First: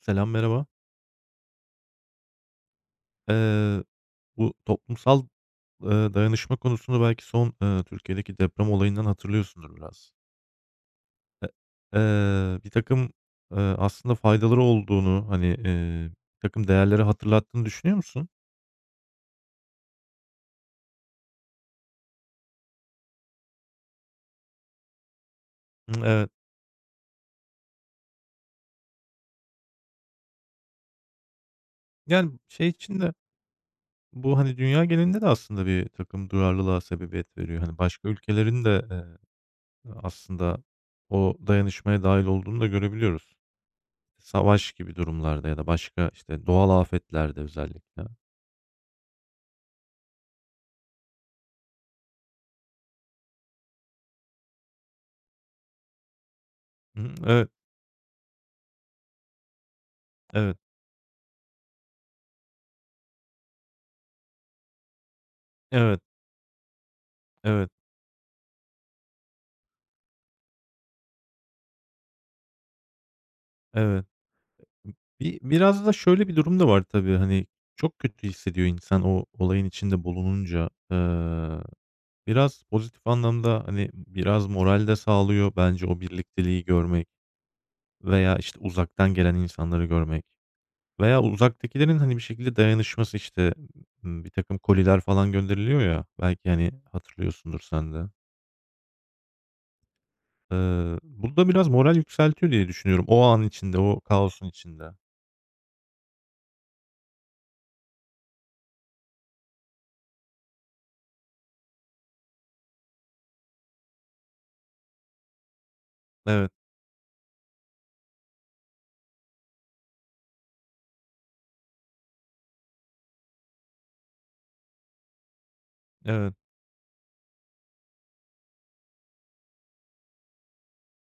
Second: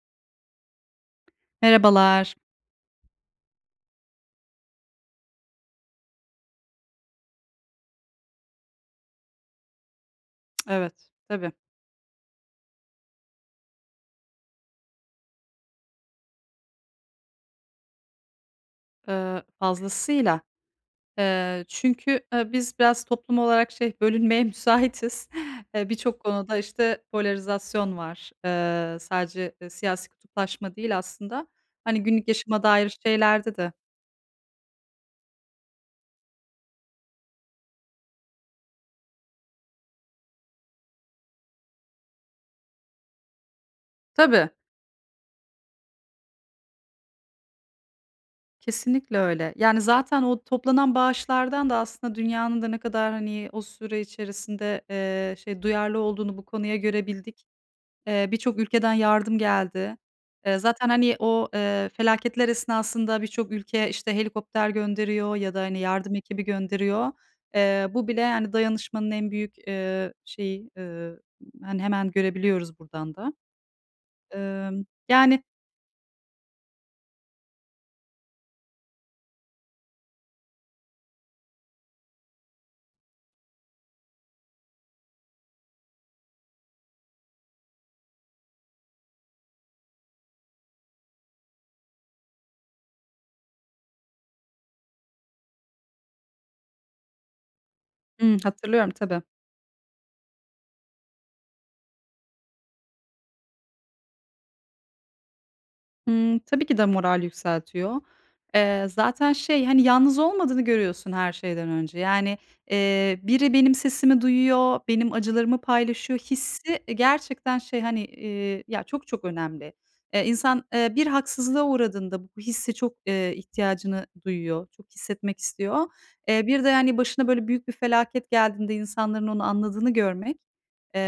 Selam, merhaba. Merhabalar. Eee, bu toplumsal, dayanışma konusunu belki son, Türkiye'deki deprem olayından hatırlıyorsundur biraz. Evet, E tabii. birtakım, aslında faydaları olduğunu, hani, bir takım değerleri hatırlattığını düşünüyor musun? Fazlasıyla. Çünkü, biz biraz toplum olarak şey, bölünmeye müsaitiz. Eee, Imm, birçok evet. konuda, işte, polarizasyon var. Sadece, siyasi kutuplaşma değil aslında. Hani, günlük Yani, yaşama şey dair için de şeylerde de. bu, hani, dünya genelinde de aslında bir takım duyarlılığa sebebiyet veriyor. Hani, başka ülkelerin de, aslında o dayanışmaya dahil olduğunu da görebiliyoruz. Tabii, Savaş gibi durumlarda ya da başka, işte, doğal afetlerde özellikle. kesinlikle öyle. Yani, zaten o toplanan bağışlardan da aslında dünyanın da ne kadar, hani, o süre içerisinde, şey, duyarlı olduğunu bu konuya Hı görebildik. hı. Birçok ülkeden yardım geldi. Eee, Evet, zaten, hani, o, felaketler esnasında birçok ülke, işte, helikopter gönderiyor ya da, hani, evet, yardım ekibi gönderiyor. evet, evet, Bu bile, yani, dayanışmanın en büyük, şeyi, hani, hemen görebiliyoruz buradan da. evet. Emm, Bi yani biraz da şöyle bir durum da var tabii, hani, çok kötü hissediyor insan o olayın içinde bulununca. Biraz pozitif anlamda, hani, biraz moral de sağlıyor bence o birlikteliği görmek veya, işte, uzaktan gelen insanları görmek veya uzaktakilerin, hani, bir şekilde dayanışması, işte, bir takım koliler falan gönderiliyor ya, belki, hani, hatırlıyorsundur sen de. Hımm, hatırlıyorum tabii. Bu da biraz moral yükseltiyor diye düşünüyorum o an içinde, o kaosun içinde. Imm, tabii ki de moral yükseltiyor. Zaten şey, hani, yalnız olmadığını görüyorsun her şeyden önce. Yani, biri benim sesimi duyuyor, benim acılarımı paylaşıyor Evet, hissi, gerçekten şey, hani, ya, çok çok önemli. İnsan, bir haksızlığa uğradığında bu hisse çok, ihtiyacını duyuyor, çok hissetmek istiyor. evet. Bir de, yani, başına böyle büyük bir felaket geldiğinde insanların onu anladığını görmek. Eee,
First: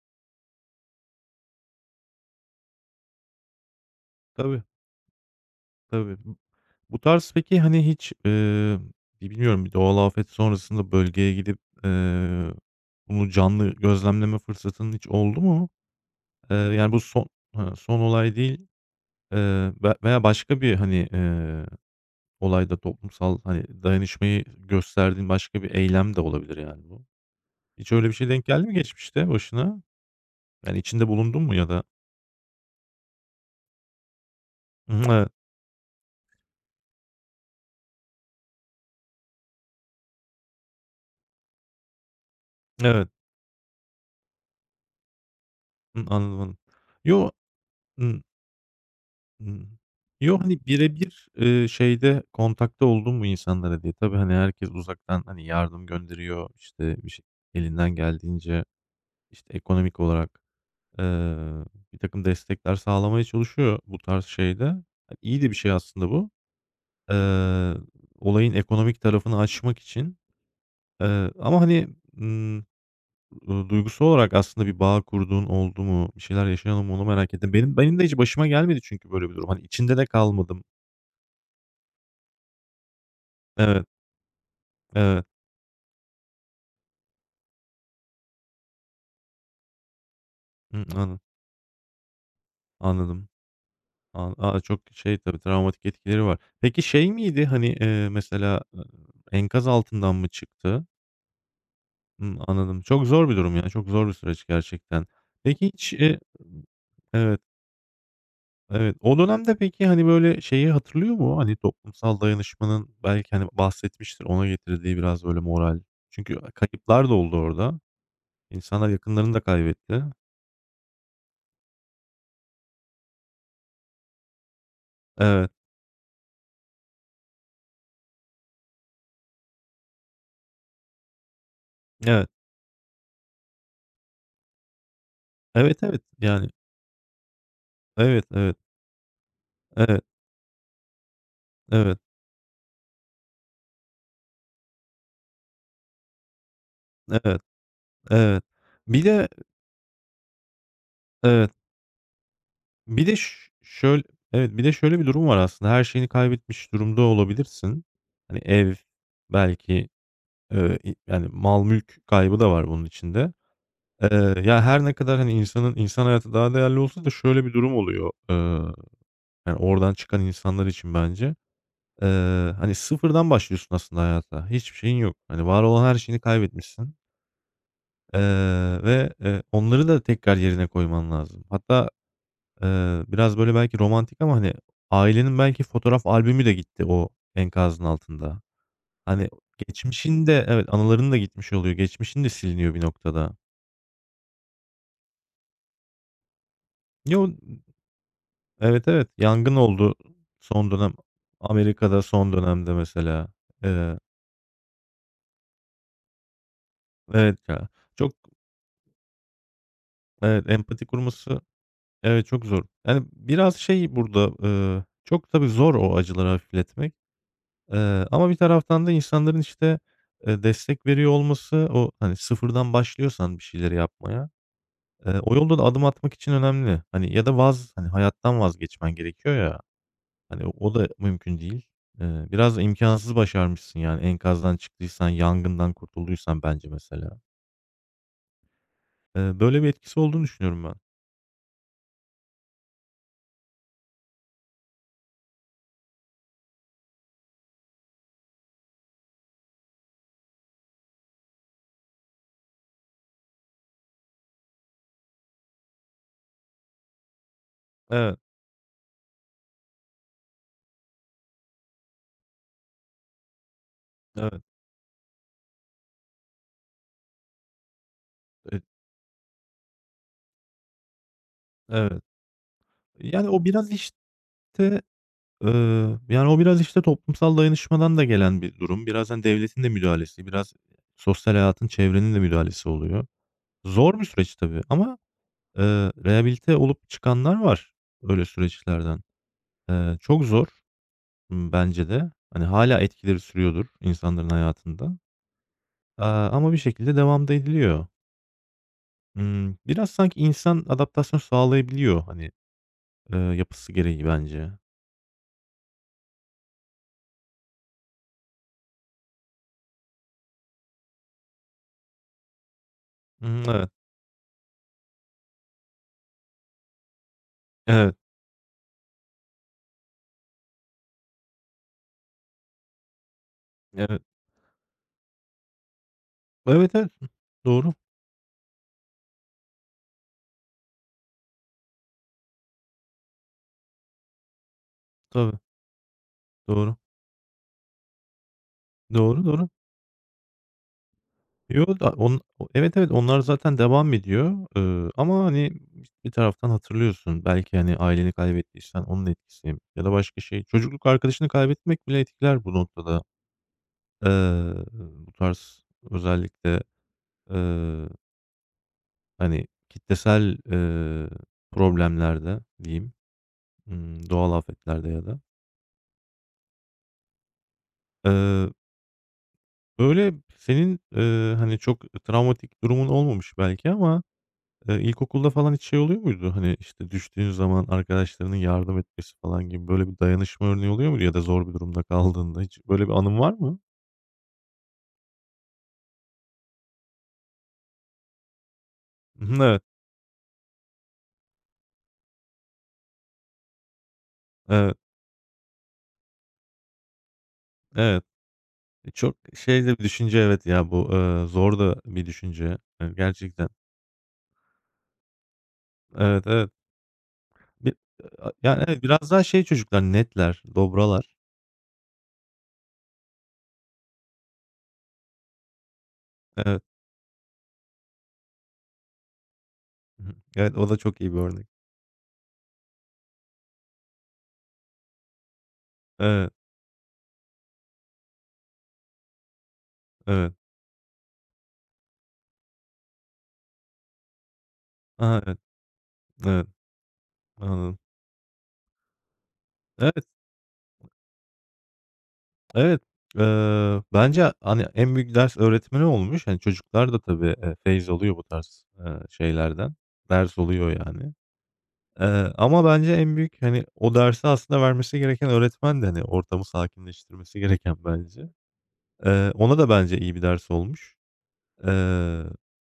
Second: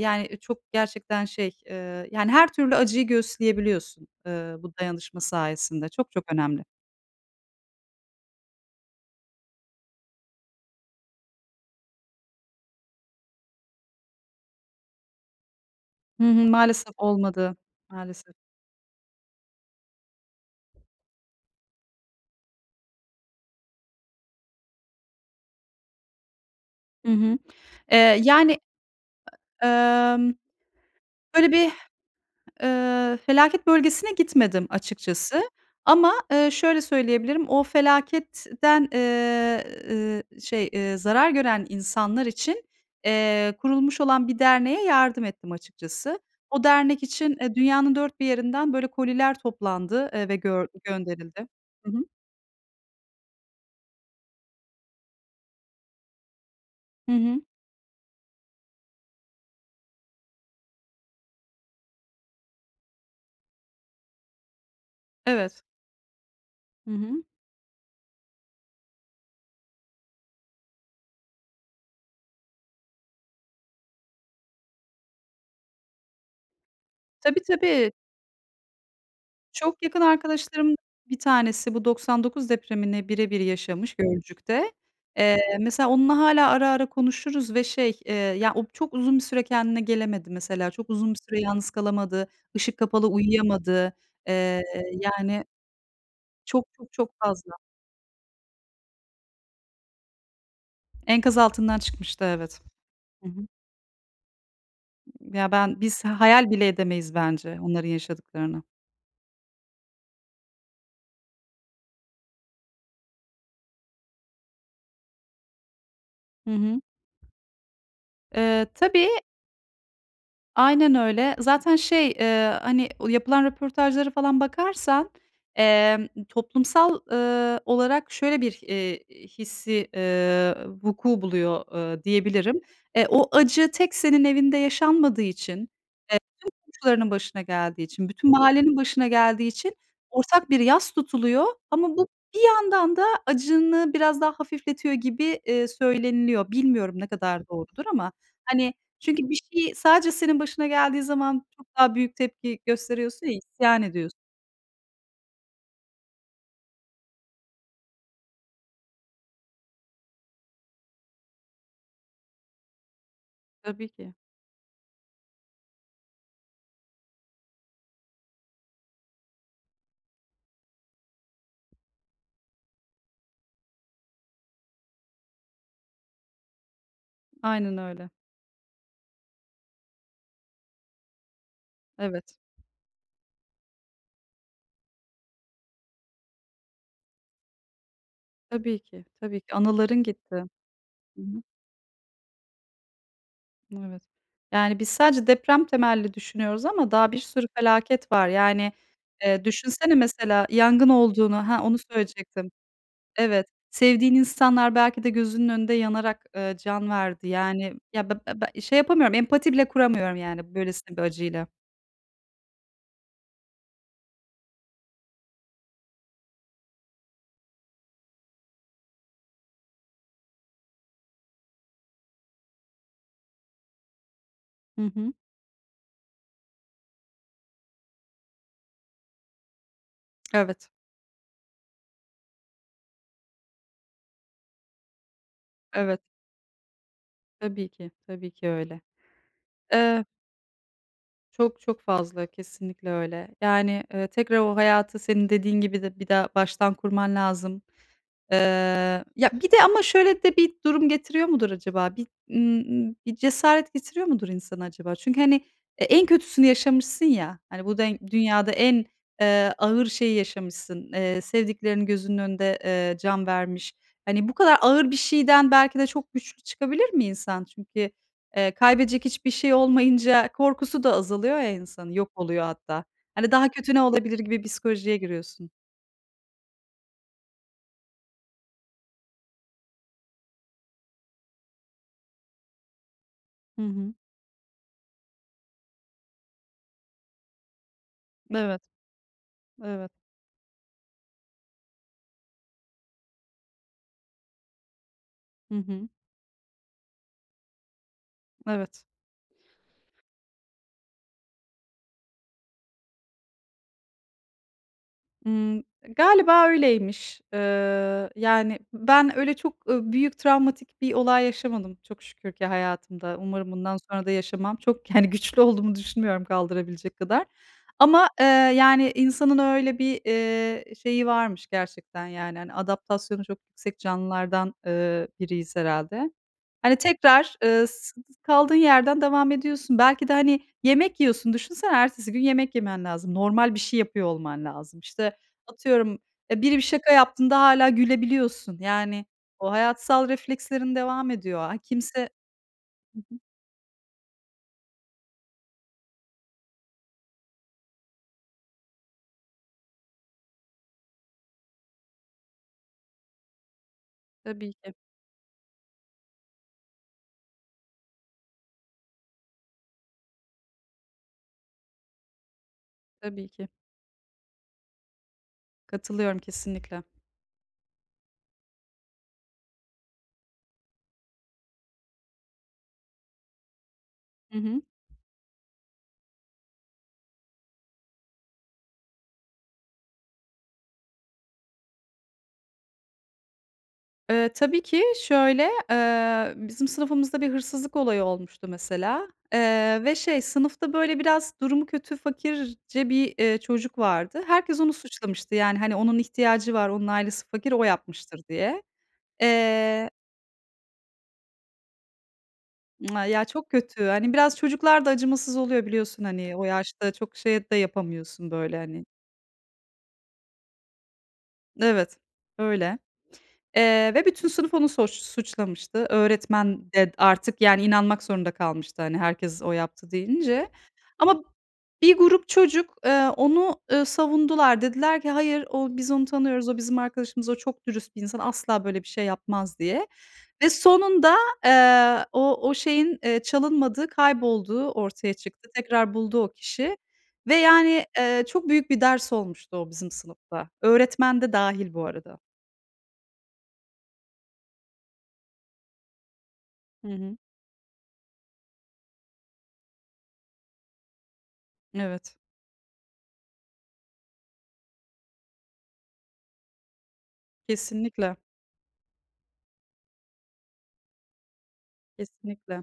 yani, çok gerçekten şey, yani, her türlü acıyı göğüsleyebiliyorsun, Tabii, bu dayanışma sayesinde. tabii. Çok çok B önemli. bu tarz peki, hani, hiç, bilmiyorum bir doğal afet sonrasında bölgeye gidip, bunu canlı gözlemleme fırsatın hiç oldu mu? Hı hı, Yani, maalesef bu son olmadı. ha, son Maalesef. olay değil, veya başka bir, hani, olayda toplumsal, hani, dayanışmayı gösterdiğin başka bir eylem de olabilir, yani, bu. Hı hı. Hiç öyle bir Eee, şeye denk yani, geldi mi geçmişte başına? emm, Yani, içinde bulundun böyle mu ya bir da? felaket bölgesine gitmedim Hı hı, evet, açıkçası ama, şöyle söyleyebilirim, o felaketten, şey, zarar gören insanlar için, evet. Kurulmuş olan bir derneğe yardım ettim açıkçası. Anladım, anladım. O dernek Yo, için, dünyanın dört ımm bir yerinden böyle koliler Hımm. toplandı, ve Yo, hani, gör birebir, gönderildi. Hı hı. şeyde kontakta oldun mu insanlara diye. Tabii, hani, herkes uzaktan, hani, yardım gönderiyor, işte, bir Hı şey hı. elinden geldiğince, işte, ekonomik olarak, eee, birtakım destekler sağlamaya çalışıyor bu tarz şeyde. Hani, iyi de bir Evet. şey aslında bu. Hı hı. Eee, Olayın ekonomik tarafını aşmak için. Ama, hani, ımm, duygusal olarak aslında bir bağ kurduğun oldu mu? Bir şeyler yaşadın mı? Onu merak Tabii, ettim. Benim tabii. benim de hiç başıma gelmedi çünkü böyle bir durum. Hani, Çok içinde yakın de kalmadım. arkadaşlarım bir tanesi bu 99 depremini birebir Evet. yaşamış Gölcük'te. Evet. Mesela onunla hâlâ ara ara konuşuruz ve şey, ya, o çok uzun bir süre kendine gelemedi mesela. Çok Hımm, uzun anla bir süre yalnız kalamadı, ışık kapalı anladım. uyuyamadı. Eee, Çok şey tabii, yani, travmatik etkileri var. çok, Peki çok, çok şey miydi, fazla. hani, mesela, enkaz altından mı çıktı? Enkaz altından çıkmıştı, Hımm, evet. anladım. Çok zor Hı bir hı. durum ya, çok zor bir süreç gerçekten. Ya, Peki ben hiç, biz hayal bile edemeyiz evet, bence onların yaşadıklarını. evet. O dönemde peki, hani, böyle, şeyi hatırlıyor mu? Hani, toplumsal dayanışmanın belki, hani, bahsetmiştir, ona getirdiği biraz böyle moral. Çünkü Hı hı. kayıplar da oldu orada. Eee, İnsanlar tabii yakınlarını da kaybetti. Aynen öyle. Zaten şey, hani, o yapılan röportajlara falan bakarsan, Evet, toplumsal, olarak şöyle bir, hissi, vuku buluyor, evet. diyebilirim. O acı tek senin evinde yaşanmadığı için, Evet, evet. Yani, komşularının başına geldiği için, evet, bütün evet, mahallenin başına geldiği için evet, ortak bir yas tutuluyor ama evet. bu bir yandan da acını biraz daha hafifletiyor gibi, söyleniliyor. Bilmiyorum ne Evet, kadar doğrudur ama, evet. hani, Bir de, çünkü bir şey sadece senin başına geldiği zaman evet. çok daha büyük tepki bir de gösteriyorsun ş ya, isyan şöyle ediyorsun. evet. Bir de şöyle bir durum var aslında. Her şeyini kaybetmiş durumda olabilirsin. Hani belki, i yani mal mülk kaybı da var bunun içinde. Tabii ki. Ya, her ne kadar, hani, insan hayatı daha değerli olsa da şöyle bir durum oluyor, yani, oradan çıkan insanlar için bence. Hani, sıfırdan başlıyorsun aslında hayata. Hiçbir şeyin yok. Hani, var olan her şeyini kaybetmişsin, Aynen öyle. eee, ve, onları da tekrar yerine koyman lazım. Hatta Evet. Biraz böyle belki romantik ama, hani, ailenin belki fotoğraf albümü de gitti o enkazın altında. Tabii ki, Hani, tabii ki. Anıların geçmişin gitti. de evet, anıların da Hı hı. gitmiş oluyor. Geçmişin de siliniyor bir noktada. Evet. Yani, biz sadece deprem temelli düşünüyoruz ama daha bir Yo, sürü felaket var. Yani, evet, evet. Yangın oldu düşünsene mesela son yangın dönem olduğunu. Ha, onu Amerika'da son söyleyecektim. dönemde mesela. Evet. Eee, Sevdiğin insanlar belki de gözünün önünde yanarak, can verdi. evet ya. Yani, ya, Çok, be be be şey yapamıyorum, empati bile kuramıyorum evet. yani Empati böylesine bir kurması, acıyla. evet, çok zor. Yani, biraz şey burada, çok tabii zor o acıları hafifletmek. Ama bir taraftan da insanların, işte, destek veriyor olması o, hani, sıfırdan başlıyorsan bir şeyleri yapmaya, Hı hı. O yolda da adım atmak için önemli. Hani, ya da hani, hayattan vazgeçmen gerekiyor ya, hani, o Evet, o da mümkün değil. Biraz da imkânsızı başarmışsın, yani, enkazdan çıktıysan, yangından evet. kurtulduysan bence mesela. Tabii ki, tabii ki öyle. Böyle bir etkisi olduğunu düşünüyorum ben. Çok çok fazla, kesinlikle öyle. Yani, tekrar o hayatı senin dediğin gibi de bir daha baştan kurman lazım. Ya, bir de ama şöyle de bir durum getiriyor mudur acaba? Bir cesaret getiriyor mudur insana acaba? Çünkü, hani, en kötüsünü yaşamışsın ya, hani, bu den Evet, dünyada en, ağır şeyi yaşamışsın. Sevdiklerin gözünün önünde, can vermiş. Hani, bu evet, kadar ağır bir şeyden belki de çok güçlü çıkabilir mi insan? Çünkü, e kaybedecek hiçbir şey olmayınca korkusu da azalıyor ya insanın, evet. yok oluyor hatta. Yani, Hani, o daha biraz, kötü ne işte. olabilir gibi psikolojiye giriyorsun. Yani, o biraz, işte, toplumsal dayanışmadan da gelen bir durum. Birazdan devletin de müdahalesi, biraz sosyal hayatın, çevrenin de müdahalesi oluyor. Hı hı. Zor bir süreç tabii ama, rehabilite olup çıkanlar var öyle Evet, süreçlerden. evet. Çok zor, bence de. Hani, hala etkileri sürüyordur insanların hayatında, Hı hı. Ama bir şekilde devam da ediliyor. Evet. Biraz sanki insan adaptasyon sağlayabiliyor, hani, yapısı gereği bence. Imm, galiba öyleymiş. Yani, ben öyle çok, büyük travmatik bir olay yaşamadım çok şükür ki hayatımda. Hı Umarım evet. bundan sonra da yaşamam. Çok, yani, güçlü olduğumu düşünmüyorum kaldırabilecek kadar. Evet. Ama, yani, insanın öyle bir, şeyi varmış gerçekten, yani, hani, adaptasyonu çok yüksek Evet. canlılardan, biriyiz herhalde. Evet, Hani, evet. tekrar, Doğru. s kaldığın yerden devam ediyorsun. Belki de, hani, yemek yiyorsun. Düşünsene ertesi gün yemek yemen lazım. Normal bir şey yapıyor olman lazım. İşte, Tabii. atıyorum, biri bir Doğru. şaka yaptığında hâlâ gülebiliyorsun. Yani, Doğru, doğru. o hayatsal reflekslerin devam ediyor. Ha, Yo, da kimse. on evet, evet, Hı hı. onlar zaten devam ediyor, ama, hani, bir taraftan hatırlıyorsun. Belki, hani, aileni kaybettiysen onun etkisi ya da başka şey. Çocukluk arkadaşını kaybetmek bile etkiler bu noktada. Tabii ki. Bu tarz özellikle, eee, hani, kitlesel, problemlerde diyeyim, Tabii ki. Doğal afetlerde ya da. Katılıyorum kesinlikle. Eee, Böyle, senin, hani, çok travmatik durumun olmamış belki ama, Hı hı. İlkokulda falan hiç şey oluyor muydu? Hani, işte, düştüğün zaman arkadaşlarının yardım etmesi falan gibi böyle bir dayanışma örneği oluyor muydu ya da zor bir durumda kaldığında hiç böyle bir anın var mı? Tabii ki şöyle, bizim sınıfımızda bir hırsızlık olayı olmuştu mesela, Hı hı, evet, ve şey, sınıfta böyle biraz durumu kötü, fakirce bir, çocuk vardı. Herkes onu evet, suçlamıştı. Yani, hani, onun ihtiyacı var, onun ailesi fakir, o evet. yapmıştır diye. Çok şey de bir Eee, düşünce evet ya bu, zor da bir düşünce, ya, gerçekten. çok kötü. Hani, biraz çocuklar da acımasız oluyor biliyorsun, Evet, hani, o evet. yaşta çok şey de Bir e, yapamıyorsun a böyle, Yani, evet, hani. biraz daha şey çocuklar, netler, dobralar. Evet, öyle. Ve bütün sınıf onu suçlamıştı. Evet. Öğretmen de artık, yani, inanmak zorunda kalmıştı, hani, herkes o yaptı Hı hı. deyince. Evet, o da çok iyi bir Ama örnek. bir grup çocuk, onu, savundular. Dediler ki, "Hayır, o biz onu Evet, tanıyoruz, o bizim arkadaşımız, o çok dürüst bir insan, asla böyle bir şey yapmaz." diye evet. ve sonunda, o şeyin, çalınmadığı, kaybolduğu ortaya A, evet, çıktı. Tekrar buldu o evet. kişi ve, Anladım. yani, çok büyük bir ders olmuştu o bizim Evet. sınıfta. Öğretmen de dâhil bu arada. Evet, bence, hani, en büyük ders öğretmeni olmuş. Hani, Hı çocuklar da hı. tabii, feyz alıyor bu tarz, şeylerden. Ders oluyor yani. Evet. Ama bence en büyük, hani, o dersi aslında vermesi gereken öğretmen de, hani, ortamı sakinleştirmesi gereken Kesinlikle, bence. Ona da bence iyi bir ders olmuş. Eee, kesinlikle.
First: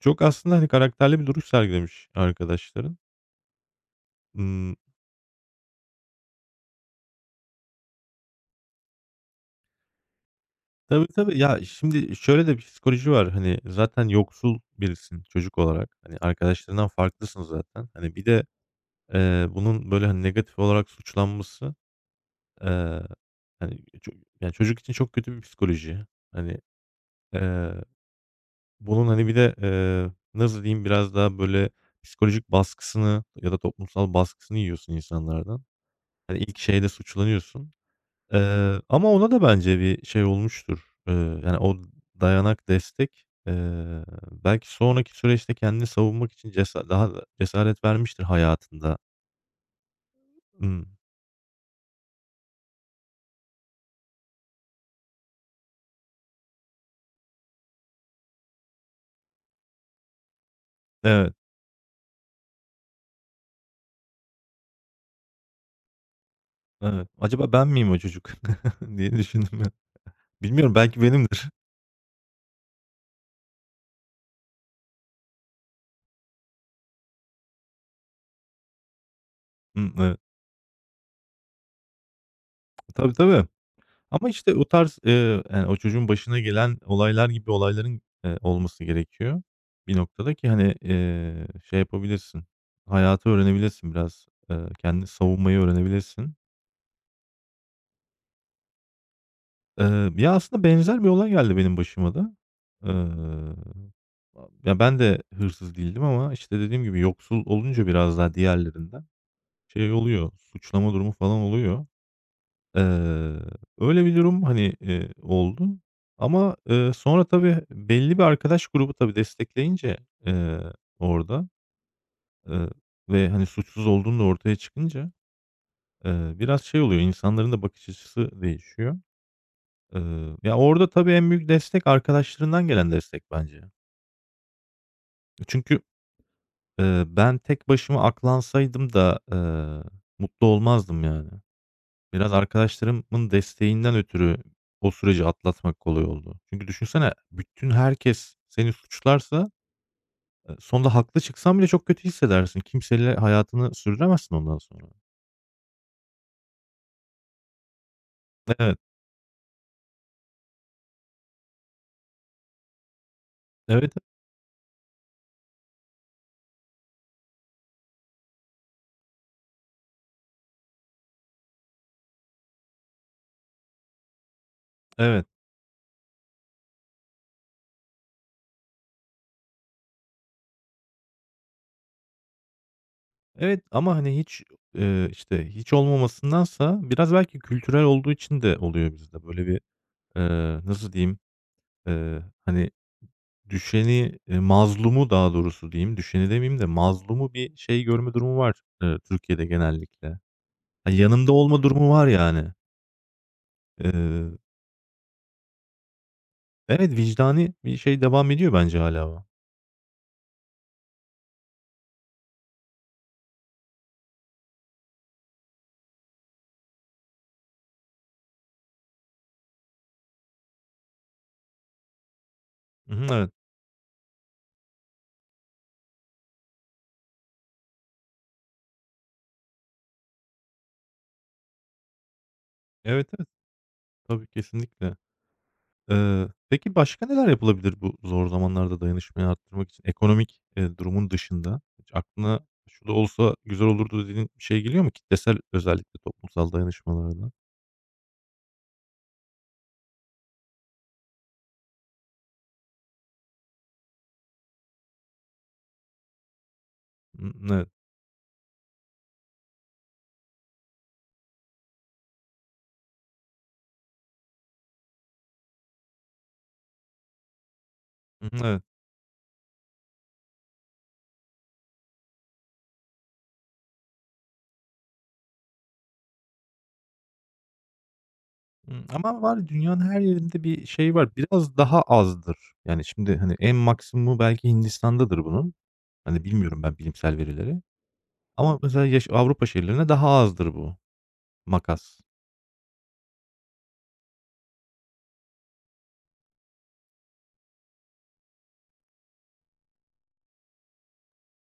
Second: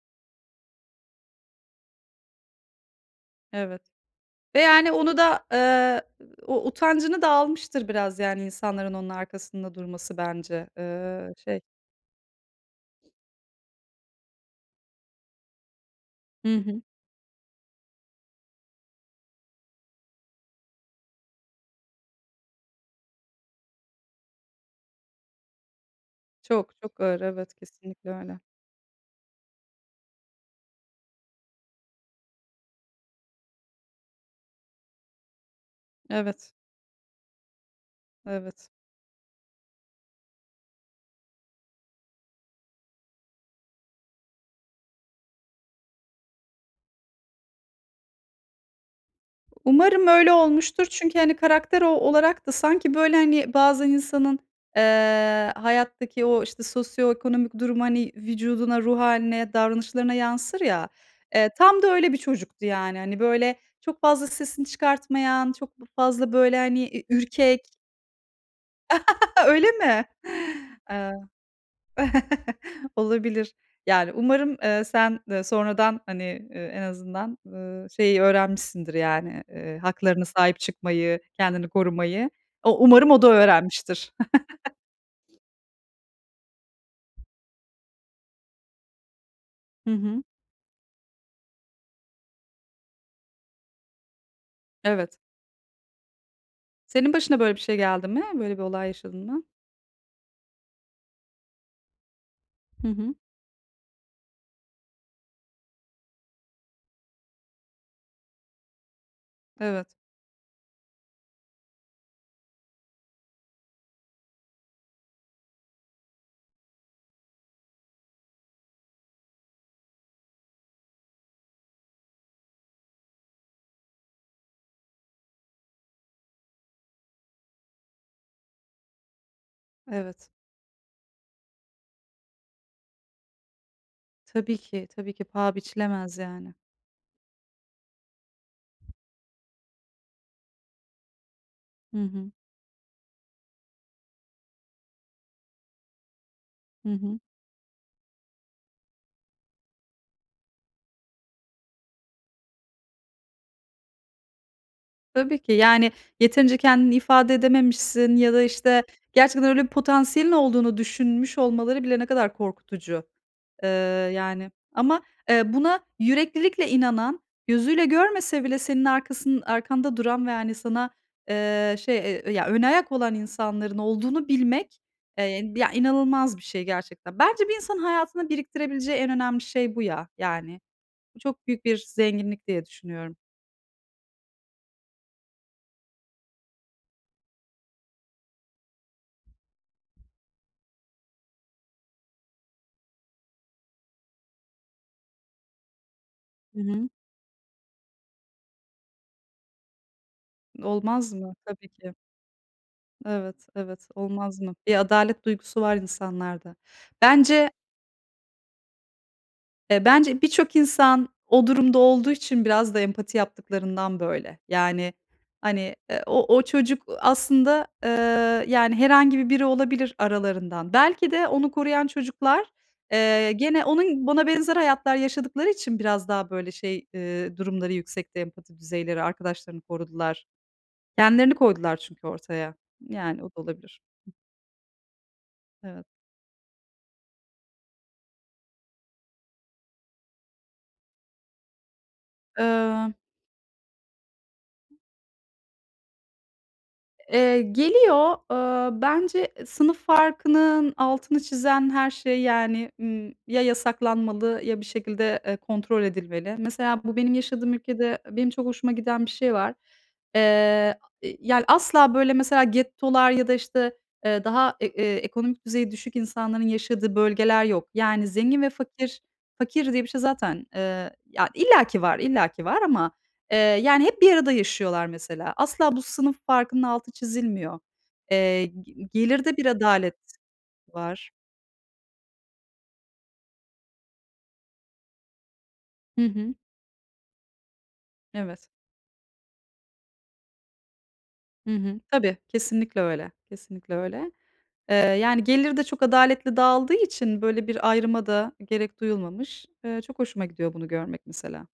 Çok aslında, hani, karakterli bir duruş sergilemiş arkadaşların. Evet ve yani onu da, o utancını da almıştır biraz yani insanların onun arkasında durması bence. Tabii, Eee, tabii. Ya, şey şimdi şöyle de bir psikoloji var. Hani, zaten yoksul birisin çocuk olarak. Hani, Hı hı. arkadaşlarından farklısın zaten. Hani, bir de, bunun, böyle, hani, negatif olarak suçlanması, eee, hani, ya, çocuk için çok kötü bir psikoloji. Hani, Çok, çok ağır. Evet, eee, kesinlikle öyle. bunun, hani, bir de, nasıl diyeyim, biraz daha, böyle, psikolojik baskısını ya da toplumsal baskısını yiyorsun insanlardan. Hani, Evet, ilk şeyde suçlanıyorsun. evet. Ama ona da bence bir şey olmuştur. Yani o dayanak, destek, belki sonraki süreçte kendini savunmak için daha da cesaret vermiştir hayatında. Umarım öyle Hımm. olmuştur çünkü, hani, karakter o olarak da sanki, böyle, hani, bazen insanın, hayattaki o, işte, sosyoekonomik durum, hani, vücuduna, ruh haline davranışlarına yansır ya. Evet, Tam da öyle bir çocuktu yani. Hani, böyle, çok fazla sesini çıkartmayan, çok fazla, böyle, hani, evet. Acaba ürkek. ben miyim o çocuk diye düşündüm ya. Öyle mi? Bilmiyorum belki Eee benimdir. Olabilir. Yani, umarım, sen, sonradan, hani, en azından, şeyi öğrenmişsindir, yani, Hımm, evet. haklarına sahip çıkmayı, kendini korumayı. O umarım Tabii, o da tabii. öğrenmiştir. Ama, işte, o tarz, yani, o çocuğun başına gelen olaylar gibi olayların, olması gerekiyor Hı bir hı. noktada ki, hani, şey yapabilirsin, hayatı öğrenebilirsin biraz, kendini Evet. savunmayı öğrenebilirsin. Senin başına böyle bir şey geldi mi? Böyle bir olay yaşadın mı? Ya, aslında benzer bir olay geldi benim başıma da. Hı Eee, hı. Ya, ben de hırsız değildim ama, işte, dediğim gibi yoksul olunca biraz daha diğerlerinden Evet, şey oluyor, suçlama durumu falan oluyor. Eee, Öyle bir durum, hani, oldu ama, sonra tabii belli bir arkadaş grubu tabii destekleyince, eee, orada, eee, ve, hani, suçsuz olduğun da ortaya çıkınca, biraz şey oluyor, insanların da bakış açısı değişiyor. Evet. Ya, orada tabii en büyük destek arkadaşlarından gelen destek bence. Tabii ki, tabii ki. Paha Çünkü, biçilemez, yani. Ben tek başıma aklansaydım da, mutlu olmazdım yani. Hı hı. Biraz arkadaşlarımın desteğinden ötürü o süreci atlatmak kolay oldu. Çünkü Hı düşünsene hı. bütün herkes seni suçlarsa, sonunda haklı çıksan bile çok kötü hissedersin. Kimseyle hayatını sürdüremezsin ondan sonra. Tabii ki. Yani, yeterince kendini ifade edememişsin ya da, Evet, işte, gerçekten öyle bir potansiyelin olduğunu düşünmüş olmaları bile ne kadar korkutucu. Eee, evet, yani ama, buna yüreklilikle inanan, gözüyle görmese bile senin arkanda duran ve, yani sana, şey, ya, ön ayak olan insanların olduğunu bilmek, evet, yani ya, inanılmaz bir şey gerçekten. Bence bir insan hayatına biriktirebileceği en önemli şey bu ya, yani. Bu çok büyük bir zenginlik diye düşünüyorum. evet ama, hani, hiç, işte, hiç olmamasındansa biraz belki kültürel olduğu için de oluyor bizde. Böyle bir, nasıl diyeyim, hani, düşeni, mazlumu daha doğrusu diyeyim, düşeni demeyeyim Hı de hı. mazlumu bir şey görme durumu var, Türkiye'de genellikle. Hani, Olmaz yanımda mı? olma Tabii durumu ki. var yani. Evet, evet. Eee, Olmaz mı? Bir adalet duygusu var insanlarda. evet, Bence, vicdani bir şey devam ediyor bence hala o. bence birçok insan o durumda olduğu için biraz da empati yaptıklarından böyle. Yani, hani, o çocuk aslında, yani, herhangi bir biri olabilir aralarından. Belki de onu koruyan çocuklar, Hı hı, evet. Gene onun buna benzer hayatlar yaşadıkları için biraz daha böyle şey, durumları yüksekte empati düzeyleri, arkadaşlarını korudular. Kendilerini koydular çünkü ortaya. Evet, Yani o evet. da olabilir. Tabii, kesinlikle. Evet. Peki başka neler yapılabilir bu zor zamanlarda dayanışmayı arttırmak için? Ekonomik, durumun dışında hiç aklına şu da olsa güzel olurdu dediğin bir şey geliyor mu kitlesel özellikle toplumsal dayanışmalarda? Geliyor. Bence sınıf farkının altını çizen her şey, yani, ya yasaklanmalı ya bir şekilde, kontrol edilmeli. Mesela bu benim Hı, yaşadığım evet. ülkede benim çok hoşuma giden bir şey var. Eee, yani, asla, böyle, mesela gettolar ya da, işte, daha ekonomik düzeyi düşük insanların yaşadığı bölgeler yok. Yani, Hı zengin ve evet. fakir diye bir şey zaten, ya illaki var, illaki var ama. Yani hep bir arada yaşıyorlar mesela. Asla bu sınıf farkının altı çizilmiyor. G Hımm, ama gelirde bir var dünyanın adalet her yerinde bir şey var. var. Biraz daha azdır. Yani, şimdi, hani, en maksimumu belki Hindistan'dadır bunun. Hı Hani, hı. bilmiyorum ben bilimsel verileri Evet. ama mesela Avrupa şehirlerinde daha azdır bu Hı hı. makas. Tabii, kesinlikle öyle, kesinlikle öyle. Yani gelir de çok adaletli dağıldığı için böyle bir ayrıma da gerek duyulmamış. Çok hoşuma gidiyor bunu görmek mesela.